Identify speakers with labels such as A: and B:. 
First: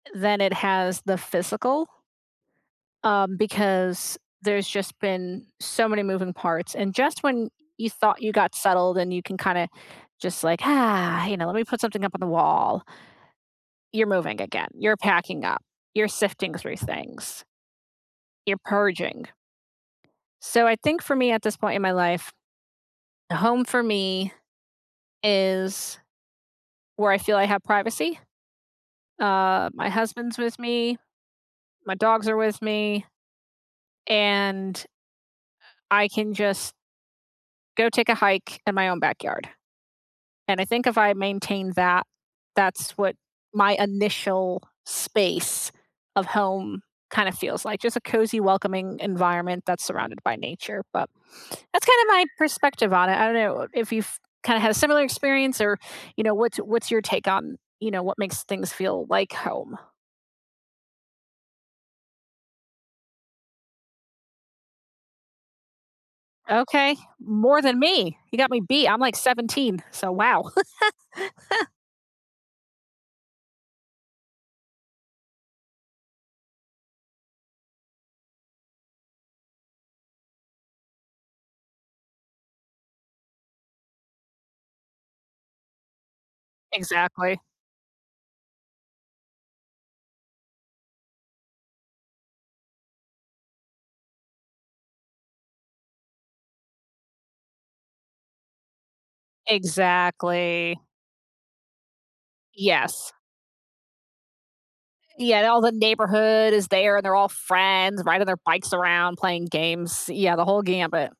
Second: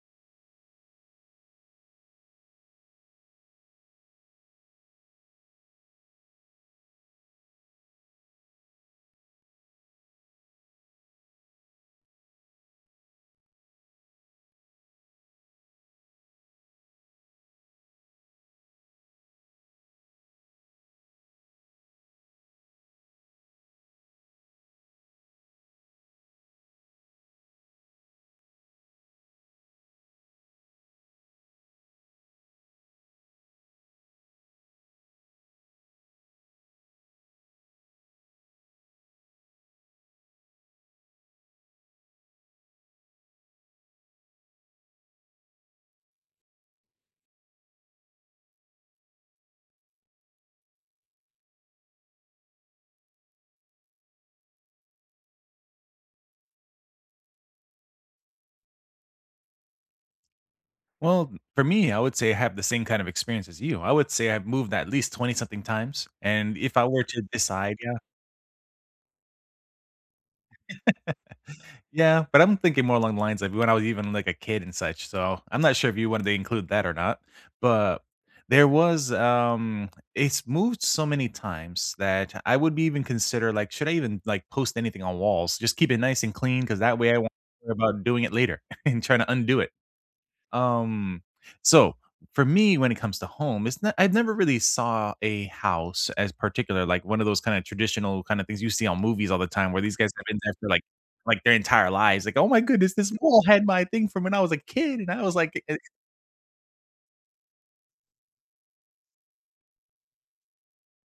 A: Than it has the physical. Um, because there's just been so many moving parts, and just when you thought you got settled and you can kinda just like, ah, you know, let me put something up on the wall. You're moving again, you're packing up, you're sifting through things you're purging. So, I think for me at this point in my life, the home for me is where I feel I have privacy. Uh, my husband's with me, my dogs are with me and, uh, I can just Go take a hike in my own backyard. And I think if I maintain that, that's what my initial space of home kinda feels like, just a cozy welcoming environment that's surrounded by nature but that's kinda my perspective on it, I don't know if you've kinda had a similar experience or you know, what's what's your take on, you know, what makes things feel like home?
B: Well, for me, I would say I have the same kind of experience as you. I would say I've moved at least 20 something times and if I
A: Okay.
B: were to
A: More
B: decide,
A: than
B: yeah
A: me. You got me beat. I'm, like, 17. So, wow.
B: Yeah, but I'm thinking more along the lines like when I was even like a kid and such so, I'm not sure if you wanted to include that or not, but there was, um it's moved so many times that I would be even consider like, should I even like post anything on walls? Just keep it nice and clean 'cause that way I won't
A: Exactly.
B: worry about doing it later and trying to undo it. Um, so for me, when it comes to home, it's not I've never really saw a house as particular, like one of those kind of traditional kind of things you see on movies all the time where these guys have been there
A: Exactly.
B: like like, their entire lives. Like, "Oh my goodness. This
A: Yes.
B: mole had my thing from when I was a kid", and I
A: Y
B: was,
A: yeah,
B: like, "e
A: all the
B: eh".
A: neighborhood is there and they're all friends riding their bikes around playing games, yeah the whole gambit.